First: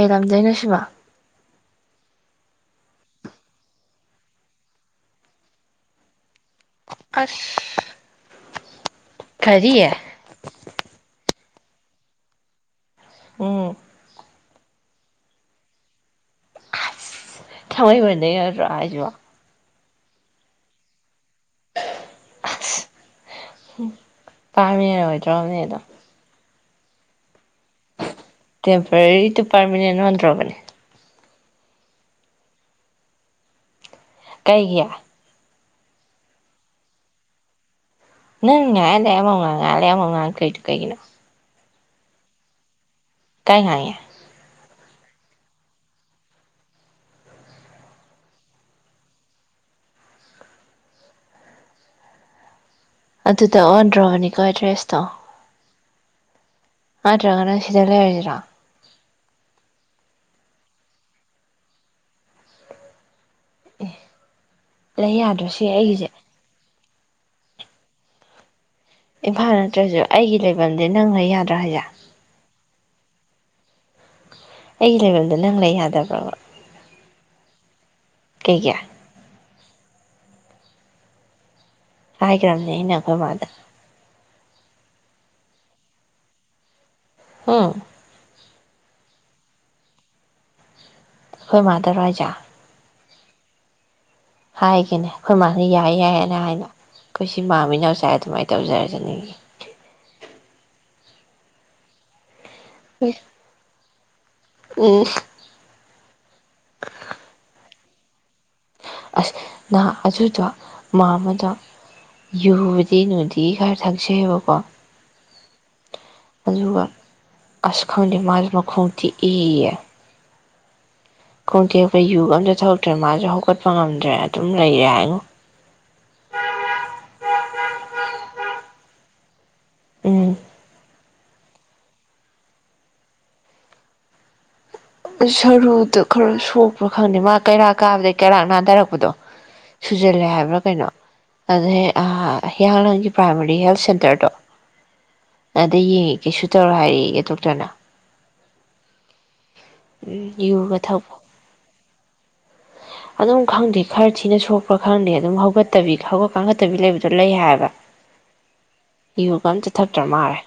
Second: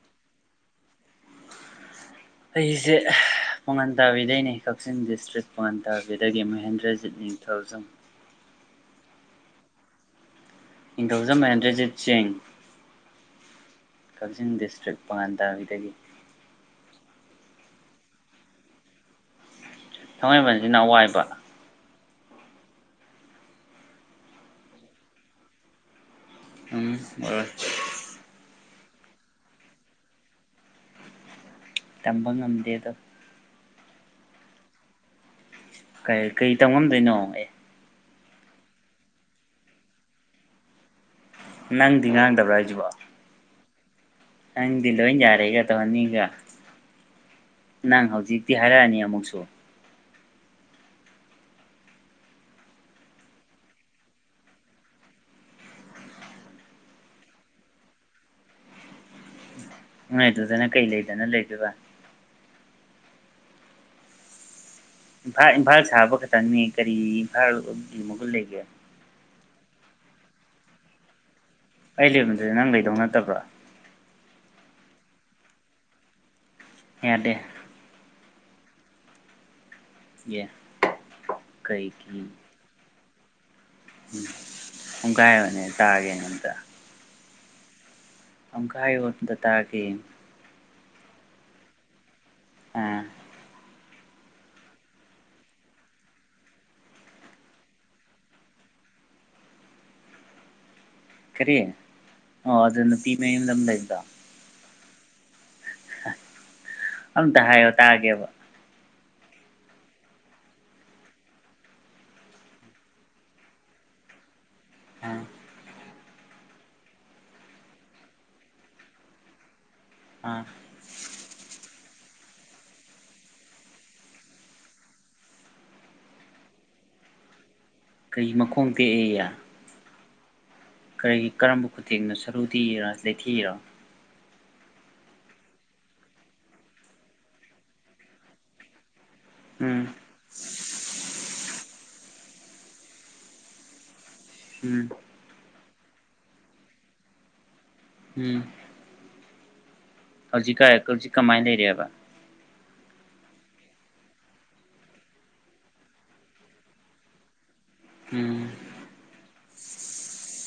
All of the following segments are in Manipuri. ꯀꯩꯔꯝꯗꯩꯅꯣ ꯁꯤꯕꯣ ꯑꯩꯖꯦ ꯑꯥ ꯄꯉꯟ ꯇꯥꯕꯤꯗꯩꯅꯦ ꯀꯛꯆꯤꯡ ꯗꯤꯁꯇ꯭ꯔꯤꯛ ꯄꯉꯟ ꯇꯥꯕꯤ ꯗꯒꯤ ꯃꯍꯦꯟꯗ꯭ꯔꯖꯤꯠ ꯅꯤꯡꯊꯧꯖꯝ ꯑꯁ ꯀꯔꯤ ꯅꯤꯡꯊꯧꯖꯝ ꯃꯍꯦꯟꯗ꯭ꯔꯖꯤꯠ ꯁꯤꯡ ꯎꯝ ꯀꯛꯆꯤꯡ ꯗꯤꯁꯇ꯭ꯔꯤꯛ ꯄꯉꯟ ꯇꯥꯕꯤꯗꯒꯤ ꯊꯥꯡꯃꯩꯕꯟꯗꯩ ꯅꯠꯇꯔꯣ ꯍꯥꯏꯖꯤꯕꯣ ꯊꯥꯡꯃꯩꯕꯟꯖꯤꯅ ꯑꯋꯥꯏꯕ ꯍꯨꯝ ꯄꯥꯔꯃꯤꯅꯦꯟ ꯑꯣꯏꯗꯣꯔꯕꯅꯤꯅꯦ ꯑꯗꯣ ꯎꯝ ꯑꯣꯏꯔꯣꯏ ꯃꯇꯝ ꯈꯔꯒꯤ ꯑꯣꯏꯕꯥ ꯄꯔꯃꯦꯅꯦꯟꯇ ꯑꯣꯏꯕꯥ ꯑꯣꯟꯗ꯭ꯔꯣꯕꯟ꯫ ꯇꯥꯝꯕꯥ ꯑꯦꯟ. ꯖꯤ. ꯑꯦꯝ. ꯗꯦ ꯇꯧꯕꯥ꯫ ꯀꯦꯏꯖꯤ ꯍꯥꯌꯅꯥ ꯀꯧꯏ꯫ ꯀ ꯀꯔꯤ ꯇꯧꯉꯝꯗꯣꯏꯅꯣ ꯑꯦ ꯎꯝ ꯉ ꯂꯩꯦꯃꯉ ꯉꯔꯦ ꯌꯥꯃꯉꯥꯡ ꯀꯩ ꯀꯅ ꯅꯥꯡ ꯗ ꯅꯥꯒꯟꯗꯕ꯭ꯔꯥ ꯍꯤꯁꯤ ꯕꯨ꯫ ꯌꯥꯉ ꯅꯪꯗꯤ ꯂꯣꯏ ꯌꯥꯔꯦꯒ ꯇꯧꯍꯟꯅꯤꯡꯒ ꯅꯪ ꯍꯧꯖꯤꯛꯇꯤ ꯍꯥꯏꯔꯛꯑꯅꯤ ꯑꯃꯨꯛꯁꯨ ꯑꯗꯨꯗ ꯑꯣꯟꯗ꯭ꯔꯣꯕꯅꯤꯀꯣ ꯑꯦꯗ꯭ꯔꯦꯁ ꯇꯣ ꯅ꯭ꯠꯔꯥꯒ꯭ꯅꯥ ꯁꯤ ꯗꯥ ꯂꯦꯏꯔꯥ ꯁꯦ ꯔꯥ꯫ ꯅꯣꯏ ꯑꯗꯨ ꯗꯨꯅꯥ ꯀꯦꯏ ꯂꯦꯏꯗꯅꯥ ꯂꯦꯏꯗꯣꯏꯕꯥ꯫ ꯑꯦꯍ꯫ ꯏꯝꯐꯥꯜ ꯏꯝꯐꯥꯜ ꯁꯥꯕꯥ ꯈ꯭ꯇꯪ ꯅꯤ꯫ ꯀꯔꯤ ꯐꯚꯔꯒꯤ ꯃꯒꯜ ꯂꯩꯒꯦ ꯏꯝꯐꯥꯜ ꯅ꯭ꯠꯔꯥ ꯁꯨ ꯏꯏꯖꯤ ꯂꯦꯏꯕꯝ ꯗꯥ ꯉ ꯂꯦꯏꯕꯥ ꯌꯥ꯫ ꯑꯩ ꯂꯩꯔꯦ ꯅꯪ ꯂꯩꯗꯧꯅ ꯅ꯭ꯠꯔꯥꯕꯥ꯫ ꯏꯒꯤ ꯂꯦꯏꯕꯝ ꯗꯥ ꯉ ꯂꯦꯏ ꯌꯥꯗꯕ꯭ꯔꯥ ꯕꯥ꯫ ꯌꯥꯗꯦ ꯍꯥꯌꯅꯥ ꯀꯧꯏ꯫ ꯀꯦꯏꯖꯤ ꯍꯥꯌꯅꯥ ꯀꯧꯏ꯫ ꯑꯦꯍ꯫ ꯍꯥꯏꯒ꯭ꯔꯥꯕꯅꯦ ꯑꯩꯅꯥ꯫ ꯑꯈꯣꯏ ꯃꯥ ꯗꯥ꯫ ꯎꯝ ꯄꯨꯡꯒꯥꯏꯕꯅꯦ ꯇꯥꯒꯦꯅ ꯑꯝꯇ ꯑꯃ ꯑꯃꯨꯀꯥ ꯍ꯭ꯌꯣ ꯑꯃꯇꯥ ꯇꯦꯒꯦ꯫ ꯑꯈꯣꯏ ꯃꯥ ꯗꯥ ꯔꯣ ꯍꯥꯏꯁꯦ꯫ ꯎꯝ ꯍꯥꯏꯒꯅꯦ ꯑꯩꯈꯣꯏ ꯃꯥꯅ ꯌꯥꯏ ꯌꯥꯏꯌꯦꯅ ꯍꯥꯏꯅ ꯑꯩꯈꯣꯏ ꯁꯤ ꯄꯥꯝꯃꯤꯅ ꯉꯁꯥꯏ ꯑꯗꯨꯃꯥꯏꯅ ꯇꯧꯖꯔꯖꯅꯤꯡ ꯀꯔꯤ꯫ ꯑꯣꯍ ꯑꯗꯨ ꯅꯨꯄꯤ ꯃꯌꯥꯝ ꯑꯥꯃꯥ ꯂꯦꯏꯕꯥꯗꯨ꯫ ꯎꯝ ꯑꯃꯇꯥ ꯍ꯭ꯌꯣ ꯇꯦꯒꯦ ꯕꯥ꯫ ꯑꯁ ꯅꯍꯥ ꯑꯗꯨꯗꯣ ꯃꯥꯃꯗꯣ ꯌꯨꯕꯗꯤ ꯅꯨꯅꯨꯡꯗꯤ ꯈꯔ ꯊꯛꯆꯩꯑꯕꯀꯣ ꯑꯥ ꯑꯗꯨꯒ ꯑꯁ ꯈꯪꯗꯦ ꯃꯥꯒꯤ ꯃꯈꯣꯡꯇꯤ ꯏꯌꯦ ꯑꯥ ꯈꯣꯡꯇꯦꯛꯄ ꯌꯨꯒ ꯑꯝꯇ ꯊꯔꯛꯇ꯭ꯔꯦ ꯃꯥꯁꯨ ꯍꯧꯒꯠꯄ ꯉꯝꯗ꯭ꯔꯦ ꯑꯗꯨꯝ ꯂꯩꯔꯦ ꯍꯥꯏꯉꯣ ꯀꯔꯤ ꯃꯈꯣꯡꯒꯦ ꯇꯦꯀꯦꯏꯌꯦ꯫ ꯎꯝ ꯀꯔꯤ ꯀꯔꯝ ꯈꯨ ꯇꯦꯛ ꯅꯣ ꯁꯥꯔꯨ ꯇꯦꯀꯦꯔꯣ ꯂꯦꯏꯊꯦꯀꯦ ꯔꯣ꯫ ꯁꯔꯨꯗꯣ ꯈꯔ ꯁꯣꯛꯄ ꯈꯪꯗꯦ ꯃꯥ ꯀꯩꯔꯥꯛ ꯀꯥꯕꯗꯒꯤꯩ ꯀꯩꯔꯥꯛ ꯅꯥꯗꯔꯛꯄꯗꯣ ꯎꯝ ꯁꯨꯖꯤꯅꯂꯦ ꯍꯥꯏꯕ꯭ꯔꯥ ꯀꯦꯏꯅꯣ ꯑꯗꯨ ꯍꯦꯛ꯫ ꯍꯦꯌꯥꯡꯂꯝ ꯒꯤ ꯄ꯭ꯔꯥꯏꯃꯥꯔꯤ ꯍꯦꯜꯊ ꯁꯦꯟꯇꯔ ꯗꯨ ꯎꯝ ꯑꯗꯥ ꯌꯦꯡꯒꯦ ꯀꯦꯏꯁꯨ ꯇ꯭ꯔꯣꯏ ꯍꯥꯏꯔꯀꯦ ꯗꯣꯛꯇꯔ ꯅꯥ꯫ ꯎꯝ ꯎꯝ ꯍꯧꯖꯤꯛꯀ ꯌꯨꯒ ꯍꯧꯖꯤꯛ ꯊꯛꯄ ꯀꯃꯥꯏꯅ ꯂꯩꯔꯤꯦꯕ ꯑꯗꯨꯝ ꯈꯪꯗꯦ ꯈꯔ ꯊꯤꯅ ꯁꯣꯛꯄ꯭ꯔꯥ ꯈꯪꯗꯦ ꯑꯗꯨꯝ ꯍꯧꯒꯠꯇꯕꯤ ꯍꯧꯒꯠ ꯀꯥꯡꯈꯠꯇꯕꯤ ꯂꯩꯕꯗꯣ ꯂꯩ ꯍꯥꯏꯕ ꯎꯝ ꯌꯨꯒ ꯑꯝꯇ ꯊꯛꯇ꯭ꯔ ꯃꯥꯜꯂꯦ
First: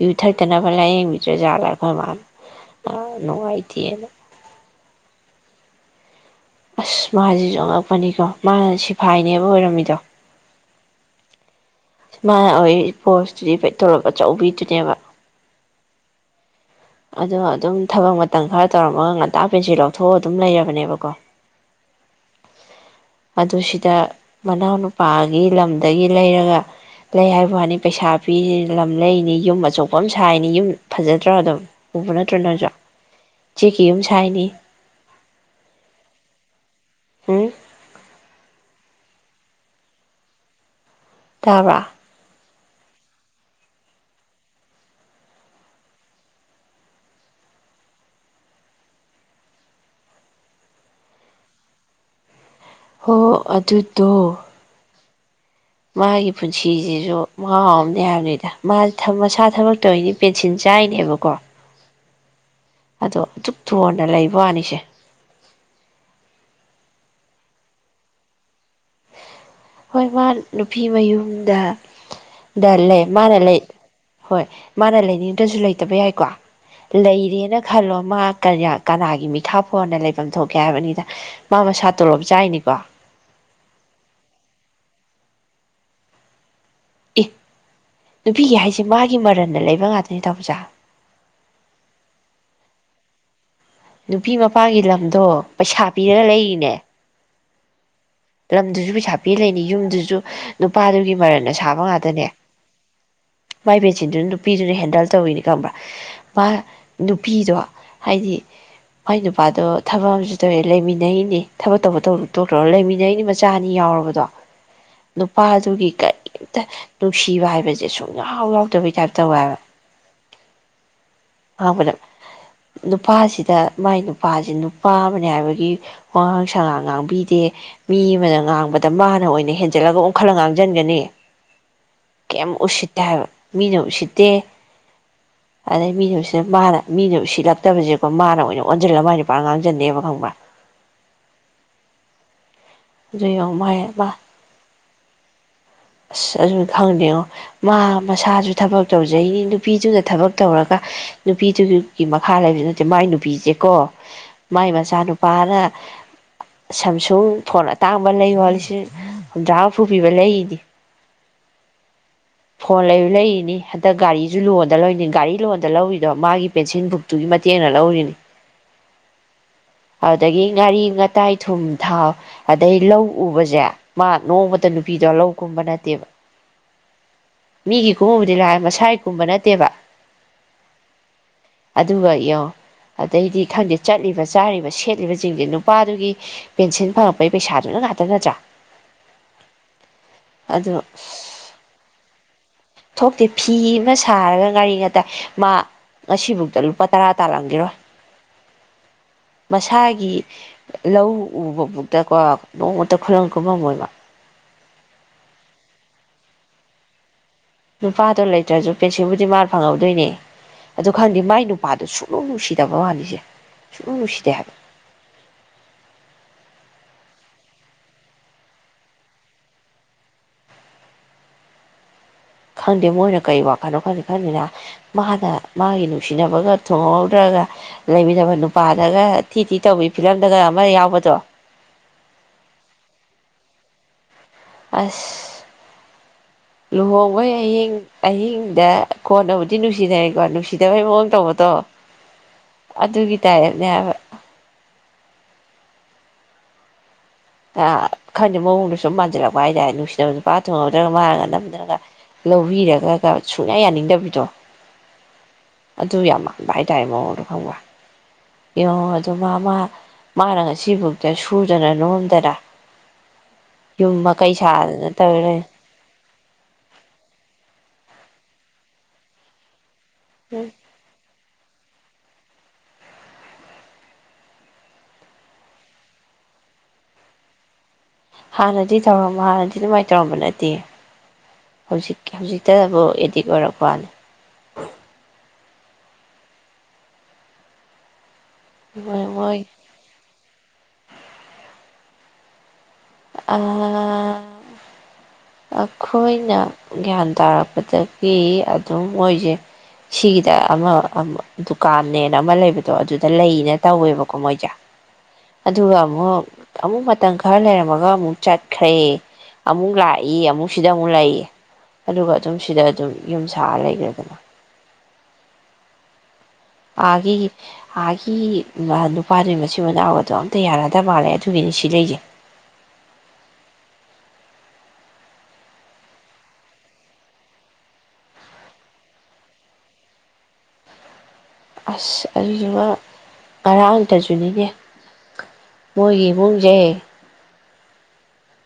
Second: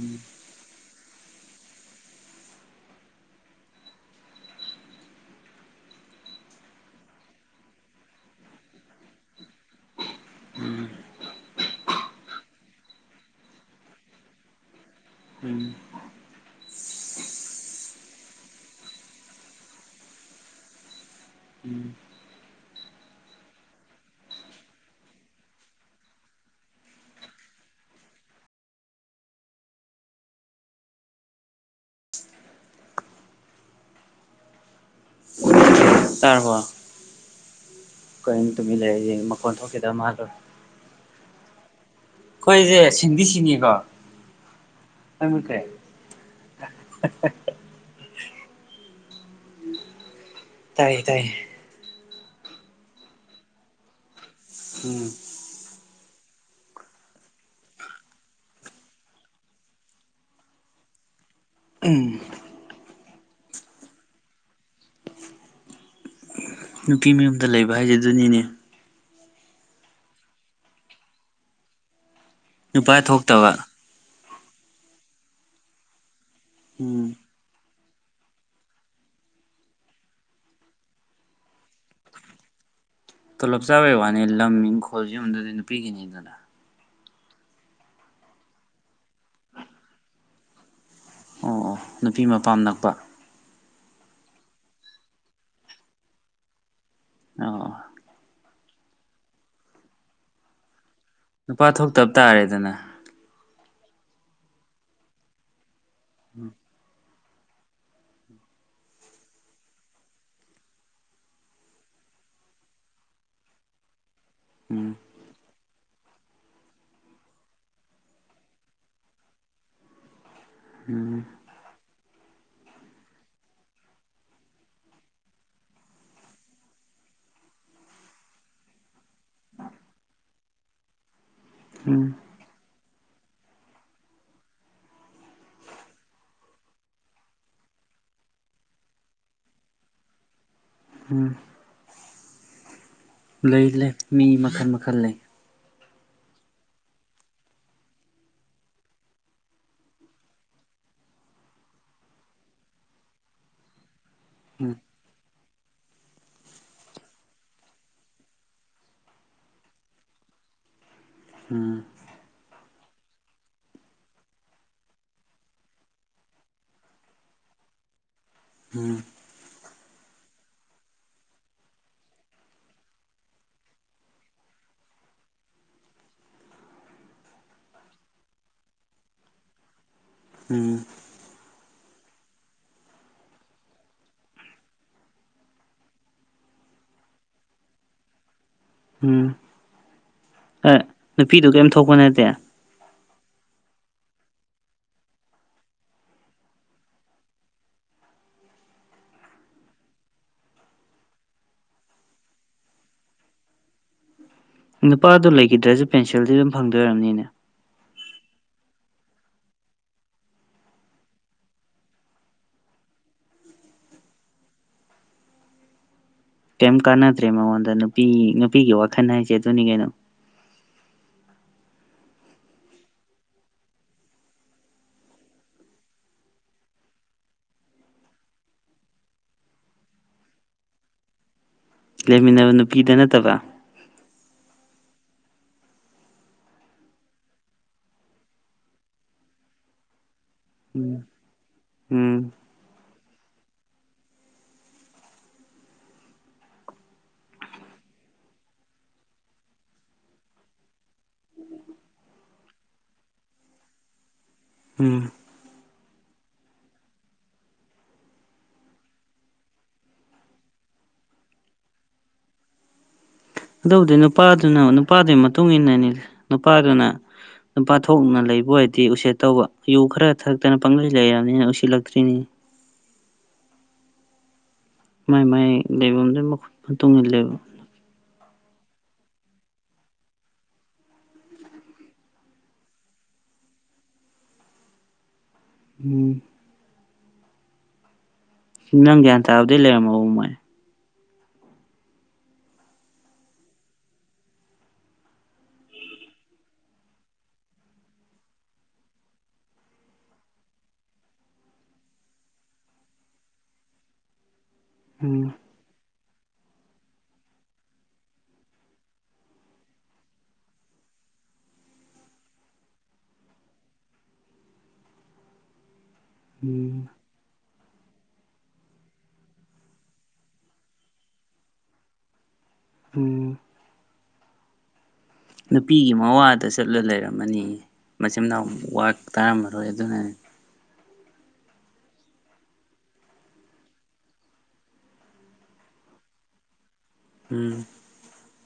ꯌꯨ ꯊꯛꯇꯅꯕ ꯂꯥꯏꯌꯦꯡꯕꯤ ꯖꯦꯈꯣꯏ ꯃꯥ ꯑ ꯅꯅꯨꯡꯉꯥꯏꯗꯤꯌꯦꯅ ꯑꯁ ꯃꯥꯁꯤꯁꯨ ꯑꯉꯛꯄꯅꯤꯀꯣ ꯃꯥꯅ ꯁꯤꯐꯥꯏꯅꯦꯕ ꯑꯣꯏꯔꯝꯃꯤꯗꯣ ꯎꯝ ꯃꯅ ꯍꯣꯏ ꯄꯣꯁꯇꯨꯗꯤ ꯇꯧꯔ ꯑꯆꯧꯕꯤꯗꯨꯅꯦꯕ ꯎꯝ ꯑꯗꯣ ꯑꯗꯨꯝ ꯊꯕꯛ ꯃꯇꯝ ꯈꯔ ꯇꯧꯔꯝꯃꯒ ꯉꯟꯇꯥ ꯄꯦꯟꯁꯤꯜ ꯂꯧꯊꯣꯛꯑ ꯑꯗꯨꯝ ꯂꯩꯔꯕꯅꯦꯕꯀꯣ ꯎꯝ ꯑꯗꯨ ꯁꯤꯗ ꯃꯅꯥꯎꯅ ꯅꯨꯄꯥꯒꯤ ꯂꯝꯗꯒꯤ ꯂꯩꯔꯒ ꯂꯩ ꯍꯥꯏꯕ ꯋꯥꯅꯤ ꯄꯩꯁꯥ ꯄꯤꯔꯤ ꯂꯝ ꯂꯩꯅꯤ ꯌꯨꯝ ꯑꯆꯧꯕ ꯑꯃ ꯁꯥꯏꯅꯤ ꯌꯨꯝ ꯐꯖꯗ꯭ꯔꯥ ꯑꯗꯨꯝ ꯎꯕ ꯅꯠꯇ꯭ꯔ ꯅꯁꯨ ꯆꯦꯛꯀꯤ ꯌꯨꯝ ꯁꯥꯏꯅꯤ ꯇꯔꯄ ꯍꯝ꯫ ꯀꯣ ꯇꯨꯃꯤꯟ ꯂꯩ ꯌꯦꯡ ꯃꯈꯣꯟ ꯊꯣꯛꯈꯤꯗꯕ ꯃꯥꯜꯂꯨꯔꯦ꯫ ꯇꯥꯕ꯭ꯔ ꯑꯈꯣꯏꯁꯦ ꯁꯤꯡꯗꯤ ꯁꯤꯅꯤꯀꯣ [unintelligible] ꯇꯥꯏꯌꯦ ꯇꯥꯏꯌꯦ꯫ ꯍꯣ ꯑꯗꯨꯗꯣ꯫ ꯎꯝ꯫ ꯃꯥꯒꯤ ꯄꯨꯟꯁꯤꯁꯤꯁꯨ ꯃꯍꯥꯎ ꯑꯃꯅꯦ ꯍꯥꯏꯕꯅꯤꯗ ꯃꯥ ꯃꯁꯥ ꯊꯕꯛ ꯇꯧꯔꯤꯅꯤ ꯄꯦꯟꯁꯤꯟ ꯆꯥꯏꯅꯦꯕꯀꯣ꯫ ꯎꯝ꯫ ꯑꯗꯣꯇ ꯗꯨꯛꯇꫭꯟꯅ ꯂꯩꯕ ꯋꯥꯅꯤꯁꯦ꯫ ꯅꯨꯄꯤ ꯃꯌꯨꯝꯗ ꯂꯩꯕ ꯍꯥꯏꯖ ꯑꯗꯨꯅꯤꯅꯦ꯫ ꯍꯣꯏ ꯃꯥ ꯅꯨꯄꯤ ꯃꯌꯨꯝꯗ꯫ ꯗ ꯅꯨꯄꯥ ꯂꯩ ꯃꯥꯅ ꯊꯣꯛꯇꯕ ꯂꯩ꯫ ꯍꯣꯏ ꯃꯥꯅ ꯂꯩꯅꯤꯡꯗ꯭ꯔꯁꯨ ꯂꯩꯇꯕ ꯌꯥꯏꯀꯣ꯫ ꯎꯝ ꯂꯩꯔꯦꯅ꯫ ꯈꯜꯂꯣ ꯃꯥ ꯀꯌꯥ ꯀꯅꯥꯒꯤ ꯃꯤꯈꯥꯄꫭꯟꯅ ꯂꯩꯕꯝ ꯊꯣꯛꯀꯦ ꯍꯥꯏꯕꯅꯤꯗ ꯃꯥ ꯃꯁꯥ ꯇꯣꯂꯣꯞ ꯆꯥꯏꯅꯤꯀꯣ꯫ ꯇꯣꯂꯣꯞ ꯆꯥꯕꯩ ꯋꯥꯅꯤ ꯂꯝ ꯏꯪꯈꯣꯜ ꯌꯨꯗꯨꯗꯤ ꯅꯨꯄꯤꯒꯤꯅꯤꯗꯅ꯫ ꯑꯦ ꯅꯨꯄꯤꯒꯤ ꯍꯥꯏꯁꯦ ꯃꯥꯒꯤ ꯃꯔꯟꯗ ꯂꯩꯕ ꯉꯥꯛꯇꯅꯤ ꯇꯥꯃꫭꯆꯥ꯫ ꯑꯣ ꯑꯣ ꯅꯨꯄꯤ ꯃꯄꯥꯝ ꯅꯛꯄ꯫ ꯅꯨꯄꯤ ꯃꯄꯥꯒꯤ ꯂꯝꯗꯣ ꯄꯩꯁꯥ ꯄꯤꯔꯒ ꯂꯩꯔꯤꯅꯦ꯫ ꯑꫭ꯫ ꯂꯝꯗꯨꯁꯨ ꯄꯩꯁꯥ ꯄꯤ ꯂꯩꯅꯤ ꯌꯨꯝꯗꯨꯁꯨ꯫ ꯅꯨꯄꯥꯗꯨꯒꯤ ꯃꯔꯟꯅ ꯅꯨꯄꯥ ꯁꯥꯕ ꯊꯣꯛꯇꯕ ꯉꯥꯛꯇꯅꯦ꯫ ꯇꯥꯔꯦꯗꯅ ꯃꯥꯏ ꯄꯦꯟꯁꯤꯟꯗꯨꯅ ꯅꯨꯄꯤꯗꯨꯅ ꯍꯦꯟꯗꯜ ꯇꫭꯏꯅꯤ ꯀꯪꯕ꯭ꯔꯥ꯫ ꯃꯥ꯫ ꯅꯨꯄꯤꯗꯣ ꯍꯥꯏꯗꯤ ꯃꯥꯏ ꯅꯨꯄꯥꯗꯣ ꯊꯕꯛ ꯑꯃꯁꯨ ꯇꯧꯋꯦ ꯂꯩꯃꯤꯟꯅꯩꯅꯦ ꯊꯕꯛ ꯇꯧꯕ ꯇꯧꯗꯕ ꯇꫭꯛꯇ꯭ꯔꫭ ꯂꯩꯃꯤꯟ꯫ ꯅꯩꯅꯦ ꯃꯆꯥ ꯑꯅꯤ ꯌꯥꯎꯔꯕꯗꯣ꯫ ꯎꯝ ꯅꯨꯄꯥꯗꯨꯒꯤ꯫ ꯀꯔꯤꯝꯇ ꯅꯨꯡꯁꯤꯕ ꯍꯥꯏꯕꯁꯦ ꯁꯨꯡꯌꯥꯎ ꯌꯥꯎꯗꯕꯩ ꯇꯥꯏꯞ ꯇꯧꯋꯦꯕ꯫ ꯎꯝ꯫ ꯉꯥꯡꯕꯗ ꯅꯨꯄꯥꯁꯤꯗ ꯃꯥꯏ ꯅꯨꯄꯥꯁꯤ ꯅꯨꯄꯥ ꯑꯃꯅꯦ ꯍꯥꯏꯕꯒꯤ ꯋꯥꯉꯥꯡ ꯁꯉꯥꯡ ꯉꯥꯡꯕꯤꯗꯦ ꯃꯤ ꯑꯃꯅ ꯉꯥꯡꯕꯗ ꯃꯥꯅ ꯑꯣꯏꯅ ꯍꯦꯟꯖꯜꯂꯒ ꯑꯣꯡꯈꯠꯂꯒ ꯉꯥꯡꯁꯤꯟꯒꯅꯤ꯫ ꯎꯝ ꯀꯦꯝ ꯎꯁꯤꯠ꯫ ꯇꯦꯍꯥꯏꯕ ꯃꯤꯅ ꯎꯁꯤꯠꯇꯦ ꯑꯗꯩ ꯃꯤꯅ ꯎꯁꯤ꯫ ꯁꯤꯗ ꯃꯥꯅ ꯃꯤꯅ ꯎꯁꯤꯠꯂꯛꯇꯕꯁꯦꯀꯣ ꯃꯥꯅ ꯑꯣꯏꯅ ꯑꯣꯟꯖꯜꯂꯒ ꯃꯥꯏ ꯅꯨꯄ ꯉꯥꯡꯁꯤꯟꯗꯦꯕ ꯈꯪꯕ꯭ꯔꯥ꯫ ꯎꯝ꯫ ꯑꯗꯨ ꯌꯦꯡꯉꯣ ꯂꯩ ꯃꯥꯏ ꯂꯩ ꯃꯥ ꯃꯤ ꯃꯈꯟ ꯃꯈꯟ ꯈꯜꯂꯦ ꯑꯁ ꯑꯗꯨ ꯈꯪꯗꯦꯉꯣ ꯃꯥ ꯃꯁꯥꯁꯨ ꯊꯕꯛ ꯇꯧꯖꯩꯅꯤ ꯅꯨꯄꯤꯗꯨꯅ ꯊꯕꯛ ꯇꯧꯔꯒ ꯅꯨꯄꯤꯗꯨꯒꯤ ꯃꯈꯥ ꯂꯩꯕ ꯅꯠꯇꯦ ꯃꯥꯏ ꯅꯨꯄꯤꯁꯦꯀꯣ ꯃꯥꯏ ꯎꯝ ꯃꯆꯥ ꯅꯨꯨꯄꯥ ꯑꯗꯨꯅ ꯁꯥꯝꯁꯨꯡ ꯐꯣꯟ ꯑꯇꯥꯡꯕ ꯂꯩ ꯋꯣ ꯂꯤꯁꯤꯡ ꯍꯨꯝꯗ꯭ꯔꯥ ꯍꯨꯝꯐꯨ ꯄꯤꯕ ꯂꯩꯔꯤꯅꯤ ꯎꯝ ꯐꯣꯟ ꯂꯩꯌꯨ ꯂꯩꯔꯤꯅꯤ ꯍꯟꯗꯛ ꯒꯥꯔꯤꯁꯨ ꯂꯣꯟꯗ ꯂꯧꯏꯅꯤ ꯒꯥꯔꯤ ꯂꯣꯟꯗ ꯂꯧꯔꯤꯗꯣ ꯃꯥꯒꯤ ꯄꯦꯟꯁꯤꯟ ꯕꯨꯛꯇꯨꯒꯤ ꯃꯇꯦꯡꯅ ꯂꯧꯔꯤꯅꯤ ꯎꯝ ꯑꯗꯨꯗꯒꯤ ꯉꯥꯔꯤ ꯉꯥꯇꯥꯏ ꯊꯨꯝ ꯊꯥꯎ ꯑꯗꯩ ꯂꯧ ꯎꯕꯁꯦ ꯃꯥ ꯅꯣꯡꯃꯠꯗ ꯅꯨꯄꯤꯗꯣ ꯂꯧ ꯀꯨꯝꯕ ꯅꯠꯇꯦꯕ ꯃꯤꯒꯤ ꯀꯨꯝꯕꯨꯗꯤ ꯂꯥꯛ ꯃꯁꯥꯒꯤ ꯀꯨꯝꯕ ꯅꯠꯇꯦꯕ ꯎꯝ ꯑꯗꯨꯒ ꯌꯣꯡ ꯑꯗꯩꯗꯤ ꯈꯪꯗꯦ ꯆꯠꯂꯤꯕ ꯆꯥꯔꯤꯕ ꯁꯦꯠꯂꯤꯕꯁꯤꯡꯁꯦ ꯅꯨꯄꯥꯗꯨꯒꯤ ꯄꯦꯟꯁꯤꯟ ꯐꯪꯉꯛꯄꯒꯤ ꯄꯩꯁꯥꯗꯨꯅ ꯉꯥꯛꯇ ꯅꯠꯇ꯭ꯔꯥ ꯎꯝ ꯑꯗꯨ ꯅꯨꯄꯤꯗꯨ ꯀꯔꯤꯝ ꯊꯣꯛꯄ ꯅꯠꯇꯦ ꯊꯣꯛꯇꯦ ꯐꯤ ꯑꯃ ꯁꯥꯔꯒ ꯉꯥꯔꯤ ꯉꯇꯥꯏ ꯃꯥ ꯉꯁꯤꯐꯧꯗ ꯂꯨꯄꯥ ꯇꯔꯥ ꯇꯥꯜꯂꯝꯈꯤꯔꯣꯏ ꯃꯁꯥꯒꯤ ꯂꯧ ꯎꯕ ꯐꯧꯗ ꯀꯣ ꯅꯣꯡꯃꯇ ꯈꯨꯂꯪ ꯀꯨꯝꯃꯝꯃꯣꯏꯕ ꯅꯨꯄꯥꯗꯣ ꯂꯩꯈꯤꯗ꯭ꯔꯁꯨ ꯄꯦꯟꯁꯤꯜꯗꯤ ꯑꯗꯨꯝ ꯐꯪꯗꯣꯏ ꯑꯣꯏꯔꯝꯅꯤꯅꯦ ꯅꯨꯄꯥꯗꯣ ꯂꯩꯇ꯭ꯔꯁꯨ ꯄꯦꯟꯁꯤꯜꯕꯨꯗꯤ ꯃꯥꯅ ꯐꯪꯍꯧꯗꯣꯏꯅꯦ ꯑꯗꯨ ꯈꯪꯗꯦ ꯃꯥꯏ ꯅꯨꯄꯥꯗꯣ ꯁꯨꯛꯅꯨꯡ ꯅꯨꯡꯁꯤꯗꯕ ꯋꯥꯅꯤꯁꯦ ꯁꯨꯛꯅꯨꯡ ꯅꯨꯡꯁꯤꯗꯦ ꯍꯥꯏꯕ ꯀꯩꯝ ꯀꯥꯟꯅꯗ꯭ꯔꯦ ꯃꯉꯣꯟꯗ ꯅꯨꯄꯤ ꯅꯨꯄꯤꯒꯤ ꯋꯥꯈꯜ ꯍꯥꯏꯁꯦ ꯑꯗꯨꯅꯤ ꯀꯩꯅꯣ ꯈꯪꯗꯦ ꯃꯣꯏꯅ ꯀꯔꯤ ꯋꯥꯈꯜꯅꯣ ꯈꯪꯗꯦ ꯈꯪꯗꯦꯅ ꯃꯥꯅ ꯃꯥꯒꯤ ꯅꯨꯡꯁꯤꯅꯕꯒ ꯊꯣꯡꯍꯧꯗ꯭ꯔꯒ ꯂꯩꯃꯤꯟꯅꯕ ꯅꯨꯄꯥꯗꯒ ꯊꯤ ꯊꯤ ꯇꯧꯋꯤ ꯐꯤꯂꯝꯗꯒ ꯑꯃ ꯌꯥꯎꯕꯗꯣ ꯂꯩꯃꯤꯟꯅꯕ ꯅꯨꯄꯤꯗ ꯅꯠꯇꯕ ꯑꯁ ꯂꯨꯍꯣꯡꯕꯩ ꯑꯍꯤꯡ ꯑꯍꯤꯡꯗ ꯀꯣꯟꯅꯕꯨꯗꯤ ꯅꯨꯡꯁꯤꯅꯔꯦꯀꯣ ꯅꯨꯡ ꯅꯨꯡꯁꯤꯗꯕꯩ ꯎꯝ ꯃꯑꯣꯡ ꯇꯧꯕꯗꯣ ꯎꯝ ꯑꯗꯨꯒꯤ ꯇꯔꯅꯦꯕ ꯈꯪꯗꯦ ꯃꯑꯣꯡꯗꯣ ꯁꯨꯝ ꯃꯥꯟꯁꯤꯜꯂꯛꯄ ꯍꯥꯏ ꯇꯔꯦ ꯅꯨꯡꯁꯤꯅꯕ ꯅꯨꯄꯥ ꯊꯣꯡꯉꯕꯗꯒ ꯃꯔꯒ ꯅꯝꯗꯅꯒ ꯂꯧꯕꯤꯔꯒꯒ ꯁꯨꯡꯌꯥ ꯌꯥꯅꯤꯡꯗꯕꯤꯗꯣ ꯎꯝ ꯑꯗꯨ ꯌꯥꯝ ꯃꯥꯟꯕ ꯍꯥꯏ ꯇꯔꯦ ꯃꯑꯣꯡꯗꯣ ꯈꯪꯕ ꯌꯦꯡꯉꯣ ꯑꯗꯨ ꯃꯥ ꯃꯥꯅ ꯉꯁꯤꯐꯧꯗ ꯁꯨꯗꯅ ꯅꯣꯝꯗꯅ ꯑꯗꯨꯕꯨꯗꯤ ꯌꯨꯝ ꯃꯀꯩ ꯅꯨꯄꯥꯗꯨꯅ ꯁꯥꯗꯅ ꯅꯨꯄꯥꯗꯨꯒꯤ ꯇꯧꯔ ꯃꯇꯨꯡ ꯏꯟꯅꯅꯤ ꯅꯨꯄꯥꯗꯨꯅ ꯅꯨ ꯊꯣꯛꯅ ꯂꯩꯕ ꯑꯣꯏꯗꯤ ꯎꯆꯦꯠ ꯇꯧꯕ ꯌꯨ ꯈꯔ ꯂꯩ ꯊꯛꯇꯅ ꯄꯪꯂꯩ ꯂꯩꯔ ꯃꯤꯅ ꯎꯁꯤꯠꯂꯛꯇ꯭ꯔꯤꯅꯤꯅꯦ ꯃꯥꯏ ꯃꯥꯏ ꯂꯩꯐꯝꯗꯨ ꯃꯈꯨꯠ ꯃꯇꯨꯡ ꯏꯜꯂꯦꯕ ꯍꯥꯟꯅꯗꯤ ꯇꯧꯔꯝꯕ ꯍꯥꯟꯅꯗꯤ ꯑꯗꯨꯃꯥꯏꯅ ꯇꯧꯔꯝꯕ ꯅꯠꯇꯦ ꯍꯧꯖꯤꯛ ꯍꯧꯖꯤꯛꯇꯕꯨ ꯑꯦꯗꯤꯛ ꯑꯣꯏꯔꯛꯄ ꯋꯥꯅꯤ ꯎꯝ ꯅꯪ ꯃꯣꯏ ꯒ꯭ꯌꯥꯟ ꯃꯣꯏ ꯇꯥꯕꯗꯩ ꯂꯩꯔꯝꯃꯕ ꯃꯣꯏ ꯑ ꯑꯩꯈꯣꯏꯅ ꯒ꯭ꯌꯥꯟ ꯇꯥꯔꯛꯄꯗꯒꯤ ꯑꯗꯨꯝ ꯃꯣꯏꯁꯦ ꯁꯤꯒꯤꯗ ꯑꯃ ꯗꯨꯀꯥꯟꯅꯦꯅ ꯑꯃ ꯂꯩꯕꯗꯣ ꯑꯗꯨꯗ ꯂꯩꯅ ꯇꯧꯋꯦꯕꯀꯣ ꯃꯣꯏꯁꯦ ꯎꯝ ꯑꯗꯨꯒ ꯑꯃꯨꯛ ꯑꯃꯨꯛ ꯃꯇꯝ ꯈꯔ ꯂꯩꯔꯝꯃꯒ ꯑꯃꯨꯛ ꯆꯠꯈ꯭ꯔꯦ ꯑꯃꯨꯛ ꯂꯥꯛꯏ ꯑꯃꯨꯛ ꯁꯤꯗ ꯑꯃꯨꯛ ꯂꯩꯌꯦ ꯑꯗꯨꯒ ꯑꯗꯨꯝ ꯁꯤꯗ ꯑꯗꯨꯝ ꯌꯨꯝ ꯁꯥꯔ ꯂꯩꯈ꯭ꯔꯦꯗꯅ ꯎꯝ ꯑꯒꯤ ꯑꯥꯒꯤ ꯅꯨꯄꯥꯗꯨ ꯃꯆꯤꯟ ꯃꯅꯥꯎꯕꯗꯣ ꯑꯝꯇ ꯌꯥꯅꯗ ꯃꯥꯜꯂꯦ ꯑꯗꯨꯒꯤꯅꯤ ꯁꯤ ꯂꯩꯁꯦ ꯎꯝ ꯅꯨꯄꯤꯒꯤ ꯃꯋꯥꯗ ꯆꯠꯂ ꯂꯩꯔꯝꯃꯅꯤ ꯃꯆꯤꯟꯅꯥꯎ ꯋꯥ ꯇꯥꯔꯝꯃꯔꯣꯏ ꯑꯗꯨꯅꯅꯤ ꯑꯁ ꯑꯗꯨꯁꯤꯒ ꯉꯔꯥꯡ ꯇꯁꯨꯅꯤꯅꯦ ꯃꯣꯏꯒꯤ ꯏꯃꯨꯡꯁꯦ ꯎꯝ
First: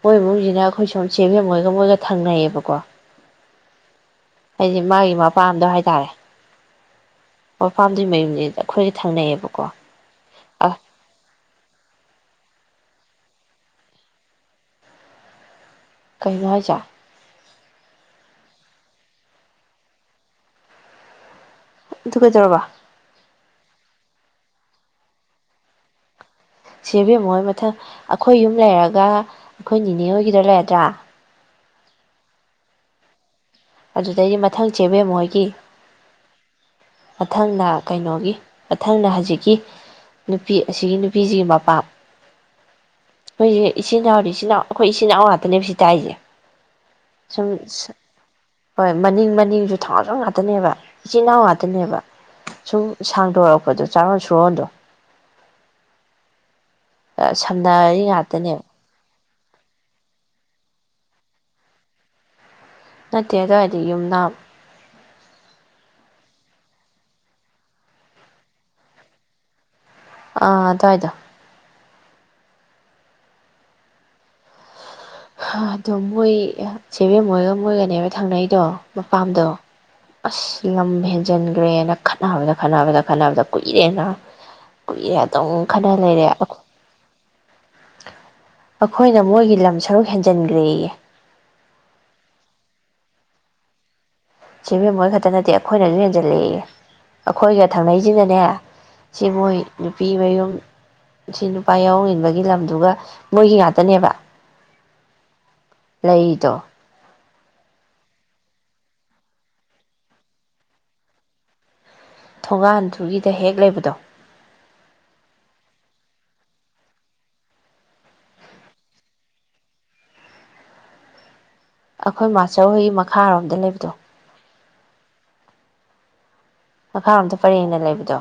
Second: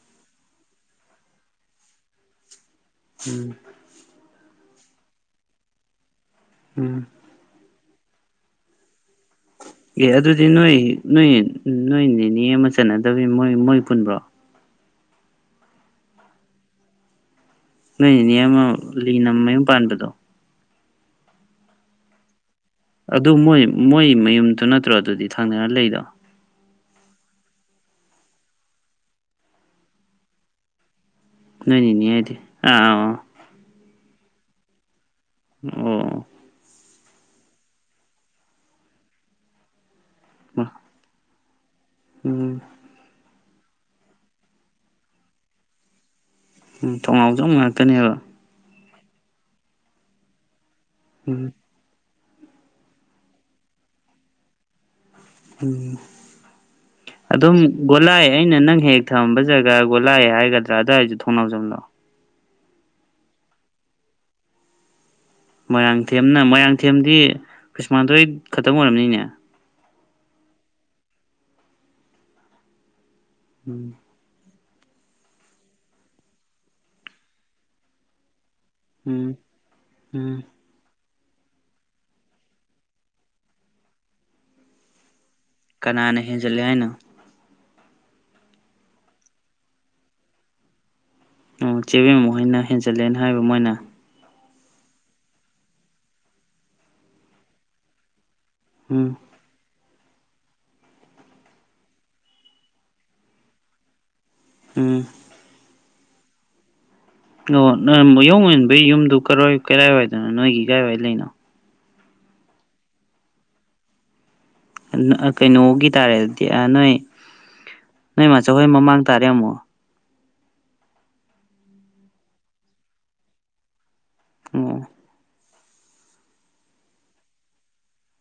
ꯃꯣꯏꯕꯨꯨꯡꯁꯤꯅ ꯑꯩꯈꯣꯏ ꯁꯣꯝ ꯆꯦꯟꯖ ꯃꯣꯏꯒ ꯃꯣꯏꯒ ꯊꯪꯅꯩꯌꯦꯕꯀꯣ ꯎꯝ ꯍꯥꯏꯗꯤ ꯃꯥꯒꯤ ꯃꯄꯥꯝꯗꯣ ꯍꯥꯏꯇꯥꯔꯦ ꯎꯝ ꯑꯥꯝꯗꯨ ꯃꯌꯨꯝꯅꯤ ꯑꯩꯈꯣꯏ ꯑꯦ ꯑꯗꯨꯗꯤ ꯅꯣꯏ ꯅꯣꯏ ꯎꯝ ꯅꯣꯏ ꯅꯦꯅꯦ ꯑꯃ ꯆꯠꯅꯗꯕꯅꯤ ꯃꯣꯏ ꯃꯣꯏ ꯄꯨꯟꯕ꯭ꯔꯣ ꯀꯩꯅꯣ ꯍꯥꯌꯖꯦ ꯅꯣꯏ ꯏꯅꯦ ꯑꯃ ꯂꯤꯅꯃꯌꯨꯝ ꯄꯥꯟꯕꯗꯣ ꯑꯗꯨ ꯀꯩꯗꯧꯔꯕ ꯑꯗꯨ ꯃꯣꯏ ꯃꯣꯏ ꯃꯌꯨꯝꯗꯨ ꯅꯠꯇ꯭ꯔꯣ ꯑꯗꯨꯗꯤ ꯊꯥꯡꯅꯔ ꯂꯩꯗꯣ ꯆꯦ ꯏꯕꯦꯝꯃꯣꯏ ꯃꯊꯪ ꯑꯩꯈꯣꯏ ꯌꯨꯝ ꯂꯩꯔꯒ ꯑꯩꯈꯣꯏ ꯅꯤꯅꯦ ꯑꯣꯏꯈꯤꯗ꯭ꯔ ꯂꯩꯔꯗ꯭ꯔꯥ ꯅꯣꯏꯅꯤꯅꯤ ꯍꯥꯏꯗꯤ ꯑꯥ ꯑ ꯑꯗꯨꯗꯩ ꯃꯊꯪ ꯆꯦꯕꯦꯝꯃꯣꯏ ꯑꯣ ꯃꯊꯪꯅ ꯀꯩꯅꯣꯒꯤ ꯃꯊꯪꯅ ꯍꯧꯖꯤꯛꯀꯤ ꯅꯨꯄꯤ ꯑꯁꯤꯒꯤ ꯅꯨꯄꯤꯁꯤꯒꯤ ꯃꯄꯥꯝ ꯎꯝ ꯑꯩꯈꯣꯏꯁꯦ ꯏꯆꯤꯟ ꯏꯅꯥꯎꯗꯤ ꯏꯆꯤꯟ ꯏꯅꯥꯎ ꯏꯆꯤꯟ ꯏꯅꯥꯎ ꯉꯥꯛꯇꯅꯦꯕ ꯁꯤ ꯇ ꯑꯩꯁꯦ ꯎꯝ ꯊꯣꯡꯅꯥꯎꯖꯝ ꯉꯥꯛꯇꯅꯦꯕ ꯍꯣꯏ ꯃꯅꯤꯡ ꯃꯅꯤꯡꯁꯨ ꯊꯥꯡꯖ ꯉꯥꯛꯇꯅꯦꯕ ꯏꯆꯤꯟ ꯏꯅꯥꯎ ꯎꯝ ꯋꯥꯇꯅꯦꯕ ꯁꯨꯝ ꯁꯥꯡꯗꯣꯔꯛꯄꯗꯣ ꯆꯥꯔꯣꯟ ꯁꯨꯔꯣꯟꯗꯣ ꯎꯝ ꯑꯗꯨꯝ ꯁꯝꯅꯔꯤ ꯒꯣꯂꯥꯏ ꯑꯩꯅ ꯉꯥꯛꯇꯅꯦꯕ ꯅꯪ ꯍꯦꯛ ꯊꯝꯕ ꯖꯒꯥꯒꯣꯂꯥꯛꯑꯦ ꯍꯥꯏꯒꯗ꯭ꯔꯥ ꯑꯗꯨꯋꯥꯏꯁꯨ ꯊꯣꯡꯅꯥꯎꯖꯝꯂꯣꯑꯣ ꯅꯠꯇꯦ ꯑꯗꯨꯋꯥꯏꯗꯤ ꯌꯨꯝꯗ ꯃꯣꯏꯔꯥꯡꯊꯦꯝꯅ ꯃꯣꯏꯔꯥꯡꯊꯦꯝꯗꯤ ꯈ꯭ꯔꯤꯁꯃꯥꯟꯗꯣꯏ ꯈꯛꯇꯪ ꯑꯣꯏꯔꯕꯝꯅꯤꯅꯦ ꯑ ꯑꯗꯗꯣ ꯎꯝ ꯑꯗꯣ ꯃꯣꯏ ꯆꯦꯕꯦꯝ ꯃꯣꯏꯒ ꯃꯣꯏꯒꯅꯦꯕ ꯊꯪꯅꯩ ꯇꯣ ꯎꯝ ꯃꯄꯥꯝꯗꯣ ꯎꯝ ꯑꯁ ꯅꯃꯦꯦ ꯍꯟꯖꯤꯟꯈ꯭ꯔꯦꯅ ꯈꯠꯅꯕꯗ ꯈꯠꯅꯕꯗ ꯈꯠꯅꯕꯗ ꯀꯨꯏꯔꯦꯅ ꯀꯨꯏꯔꯦ ꯑꯗꯨꯝ ꯈꯠꯅ ꯀꯅꯥꯅ ꯂꯩꯔꯦ ꯍꯦꯟꯖꯜꯂꯦ ꯍꯥꯏꯅꯣ ꯑꯩꯈꯣꯏꯅ ꯃꯣꯏꯒꯤ ꯂꯝ ꯁꯔꯨꯛ ꯍꯦꯟꯖꯤꯟꯈ꯭ꯔꯦ ꯑꯣ ꯆꯦꯕꯦꯝ ꯑꯃꯨꯛ ꯍꯥꯏꯅ ꯍꯦꯟꯖꯜꯂꯦꯅ ꯍꯥꯏꯕ ꯃꯣꯏꯅ ꯁꯤꯕꯦꯝ ꯃꯣꯏ ꯈꯛꯇ ꯅꯠꯇꯦ ꯑꯩꯈꯣꯏꯅꯁꯨ ꯍꯦꯟꯖꯜꯂꯛꯏ ꯑꯩꯈꯣꯏꯒ ꯊꯧꯅꯩꯁꯤꯅꯅꯦ ꯎꯝ ꯁꯤꯕꯣꯏ ꯅꯨꯄꯤ ꯃꯌꯨꯝ ꯁꯤ ꯅꯨꯄꯥ ꯌꯥꯎꯍꯧꯅꯤꯡꯟꯕꯒꯤ ꯂꯝꯗꯨꯒ ꯃꯣꯏꯒꯤ ꯉꯥꯛꯇꯅꯦꯕ ꯎꯝ ꯂꯩꯗꯣ ꯑꯣ ꯅ ꯌꯑꯣꯡ ꯏꯟꯕꯩ ꯌꯨꯝꯗꯨ ꯀꯔꯥꯏꯋꯥꯏꯗꯅꯣ ꯅꯣꯏꯒꯤ ꯀꯥꯏꯋꯥꯏ ꯂꯩꯅꯣ ꯊꯣꯡꯒꯥꯟꯗꯨꯒꯤꯗ ꯍꯦꯛ ꯂꯩꯕꯗꯣ ꯀꯩꯅꯣꯒꯤ ꯇꯥꯔꯦꯗꯤ ꯅꯣꯏ ꯅꯣꯏ ꯃꯆꯧ ꯍꯣꯏ ꯃꯃꯥꯡ ꯇꯥꯔꯦ ꯑꯃꯨꯛ ꯑꯩꯈꯣꯏ ꯃꯥꯆꯧ ꯍꯣꯏꯒꯤ ꯃꯈꯥꯔꯣꯝꯗ ꯂꯩꯕꯗꯣ ꯑꯣ ꯃꯈꯥꯔꯣꯝꯇ ꯄꯔꯦꯡꯅ ꯂꯩꯕꯗꯣ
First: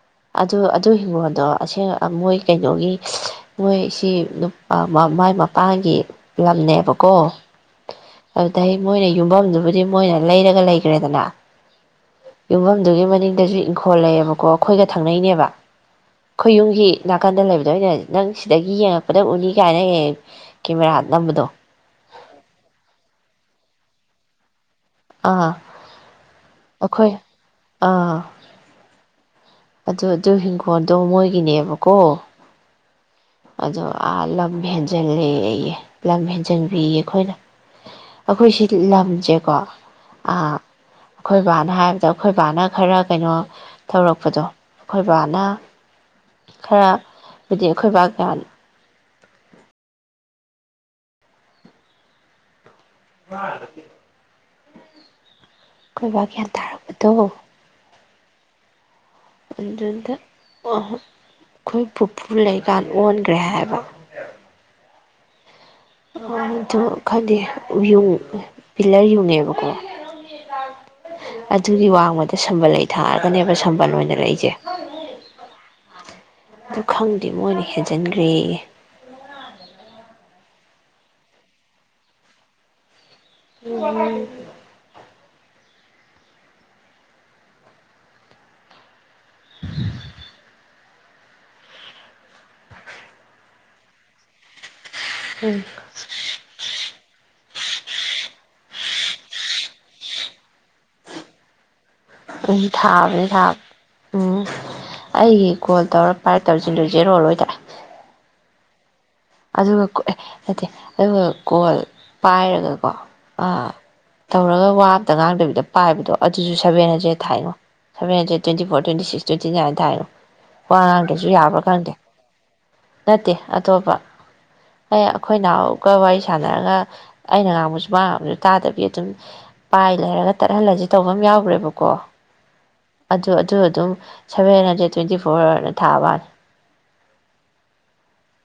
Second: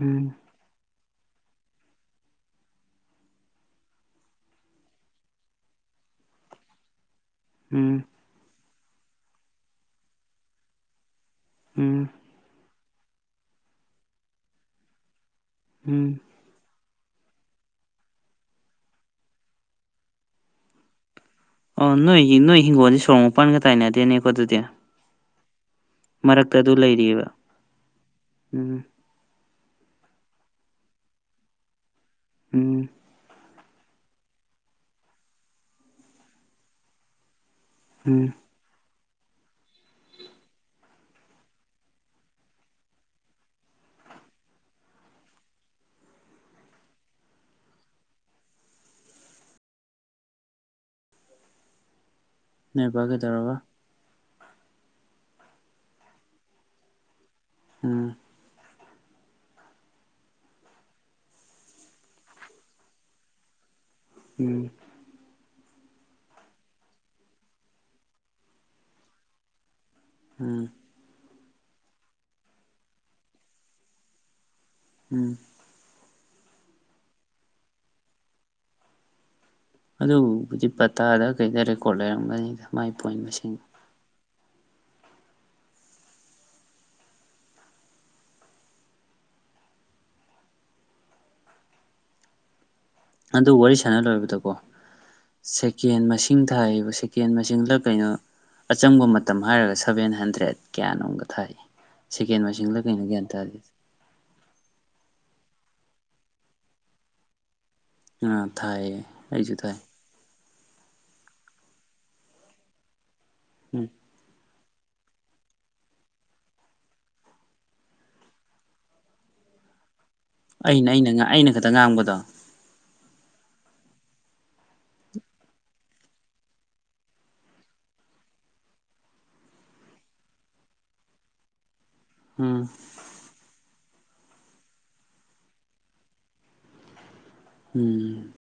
ꯎꯝ ꯑꯗꯨ ꯑꯗꯨ ꯍꯤꯡꯒꯣꯜꯗꯣ ꯑꯁꯦꯡ ꯃꯣꯏ ꯀꯩꯅꯣꯒꯤ ꯃꯣꯏꯁꯤ ꯃꯥꯏ ꯃꯄꯥꯟꯒꯤ ꯂꯝꯅꯦꯕꯀꯣ ꯎꯝ ꯑꯗꯩ ꯃꯣꯏꯅ ꯌꯨꯝꯐꯝꯗꯨꯕꯨꯗꯤ ꯃꯣꯏꯅ ꯂꯩꯔꯒ ꯂꯩꯈ꯭ꯔꯦꯗꯅ ꯎꯝ ꯌꯨꯝꯐꯝꯗꯨꯒꯤ ꯃꯅꯤꯡꯗꯁꯨ ꯏꯪꯈꯣꯜ ꯂꯩꯌꯦꯕꯀꯣ ꯑꯩꯈꯣꯏꯒ ꯊꯪꯅꯩꯅꯦꯕ ꯎꯝ ꯈꯣꯏ ꯌꯨꯝꯒꯤ ꯅꯥꯀꯟꯗ ꯂꯩꯕꯗꯣ ꯑꯣꯏꯅ ꯅꯪ ꯁꯤꯗꯒꯤ ꯌꯦꯡꯉꯛꯄꯗ ꯎꯅꯤ ꯀꯥꯏꯅ ꯍꯦꯛ ꯍꯦꯛ ꯀꯦꯃꯦꯔꯥ ꯅꯝꯕꯗꯣ ꯑꯣ ꯅꯣꯏ ꯅꯣꯏ ꯍꯤꯡꯒꯣꯜꯗꯤ ꯁꯣꯔꯣꯡ ꯃꯄꯥꯟꯒ ꯇꯥꯏꯅꯗꯦꯅꯦꯀꯣ ꯑꯗꯨꯗꯤ ꯑꯥ ꯃꯔꯛꯇ ꯑꯗꯨ ꯑꯩꯈꯣꯏ ꯂꯩꯔꯤꯑꯕ ꯑꯥ ꯎꯝ ꯑꯗꯨ ꯑꯗꯨ ꯍꯤꯡꯈꯣꯜꯗꯣ ꯃꯣꯏꯒꯤꯅꯦꯕꯀꯣ ꯎꯝ ꯑꯗꯣ ꯑꯥ ꯂꯝ ꯍꯦꯟꯖꯜꯂꯦ ꯑꯩꯌꯦ ꯂꯝ ꯍꯦꯟꯖꯟꯕꯤꯌꯦ ꯑꯩꯈꯣꯏꯅ ꯎꯝ ꯑꯩꯈꯣꯏ ꯁꯤ ꯂꯝ ꯆꯆꯦꯀꯣ ꯑꯩꯈꯣꯏ ꯕꯥꯅ ꯍꯥꯏꯕꯗ ꯑꯩꯈꯣꯏ ꯕꯥꯅ ꯈꯔ ꯀꯩꯅꯣ ꯇꯧꯔꯛꯄꯗꯣ ꯑꯩꯈꯣꯏ ꯕꯥꯅ ꯈꯔ ꯍꯥꯏꯕꯗꯤ ꯑꯩꯈꯣꯏꯕ ꯅꯣꯏ ꯕ ꯀꯩꯗꯧꯔꯕ ꯑꯈꯣꯏ ꯕ ꯒ꯭ꯌꯥꯟ ꯇꯥꯔꯛꯄꯗꯣ ꯎꯝ ꯑꯗꯨꯗ ꯑꯩꯈꯣꯏ ꯄꯨꯄꯨ ꯂꯩꯀꯥꯟ ꯑꯣꯟꯈ꯭ꯔꯦ ꯍꯥꯏꯕ ꯎꯝ ꯑꯗꯨ ꯈꯪꯗꯦ ꯄꯤꯂꯔ ꯌꯨꯡꯉꯦꯕꯀꯣ ꯎꯝ ꯑꯗꯨꯒꯤ ꯋꯥꯡꯃꯗ ꯁꯝꯕꯜ ꯂꯩ ꯊꯥꯔꯒꯅꯦꯕ ꯁꯝꯕꯜ ꯑꯣꯏꯅ ꯂꯩꯔꯤꯁꯦ ꯎꯝ ꯑꯗꯨ ꯈꯪꯗꯦ ꯃꯣꯏꯅ ꯍꯦꯟꯖꯤꯟꯈ꯭ꯔꯦꯑꯦ ꯑꯗꯨ ꯍꯧꯖꯤꯛ ꯄꯇꯥꯗ ꯀꯩꯗ ꯔꯦꯀꯣꯠ ꯂꯩꯔꯝꯒꯅꯤꯗꯥ ꯃꯥꯏ ꯄꯣꯏꯟ ꯃꯁꯤꯡ ꯎꯝ ꯎꯝ ꯑꯗꯨ ꯋꯥꯔꯤ ꯁꯥꯟꯅ ꯂꯣꯏꯔꯕꯗꯀꯣ ꯁꯦꯀꯦꯟ ꯃꯁꯤꯡ ꯊꯥꯏꯕ ꯁꯦꯀꯦꯟ ꯃꯁꯤꯡ ꯁꯤꯡꯗ ꯀꯩꯅꯣ ꯑꯆꯪꯕ ꯃꯇꯝ ꯍꯥꯏꯔꯒ ꯁꯚꯦꯟ ꯍꯟꯗ꯭ꯔꯦꯗ ꯀꯌꯥꯅꯣꯝꯒ ꯊꯥꯏ ꯁꯦꯀꯦꯟ ꯎꯝ ꯃꯁꯤꯡꯂ ꯀꯩꯅꯣ ꯊꯥꯕꯅꯦ ꯒ꯭ꯌꯥꯟ ꯇꯥꯗꯦ ꯊꯥꯕ ꯎꯝ ꯑꯩꯒꯤ ꯀꯣꯜ ꯇꯧꯔꯛ ꯚꯥꯏ ꯇꯧꯁꯤꯟꯗꯣꯏꯁꯦꯔꯣꯜꯂꯣꯏꯗ꯭ꯔꯦ ꯎ ꯊꯥꯏꯌꯦ ꯑꯩꯁꯨ ꯊꯥꯏ ꯑꯗꯨꯒ ꯑꯦ ꯅꯠꯇꯦ ꯑꯗꯨꯒ ꯀꯣꯜ ꯄꯥꯏꯔꯒꯀꯣ ꯎꯝ ꯇꯧꯔꯒ ꯋꯥꯕꯇ ꯉꯥꯡꯗꯕꯤꯗ ꯄꯥꯏꯕꯗꯣ ꯑꯗꯨꯁꯨ ꯁꯚꯦꯟ ꯍꯟꯗ꯭ꯔꯦꯗ ꯊꯥꯏꯅꯣ seven hundred twenty four twenty six twenty nine ꯊꯥꯏꯅꯣ ꯑꯩꯅ ꯑꯩꯅ ꯑꯩꯅ ꯈꯛꯇ ꯉꯥꯡꯕꯗꯣ ꯅꯠꯇꯦ ꯑꯇꯣꯞꯄ ꯑꯦ ꯑꯩꯈꯣꯏ ꯅꯅꯥꯎꯒ ꯋꯥꯔꯤ ꯁꯥꯟꯅꯔꯒ ꯑꯩꯅ ꯉꯥꯡꯕꯁꯨ ꯃꯥꯡꯕꯁꯨ ꯇꯥꯗꯕꯤ ꯑꯗꯨꯝ ꯄꯥꯏ ꯂꯩꯔꯒ ꯇꯠꯍꯜꯂꯁ ꯇꯧꯕ ꯑꯃ ꯌꯥꯎꯈ꯭ꯔꯦꯕꯀꯣ ꯀꯣ ꯎꯝ ꯑꯗꯨ ꯑꯗꯨ ꯑꯗꯨꯝ ꯁꯚꯦꯟ ꯍꯟꯗ꯭ꯔꯦꯠ ꯇ꯭ꯋꯦꯟꯇꯤ ꯐꯣꯔꯅ ꯊꯥꯕꯅꯤ ꯎꯝ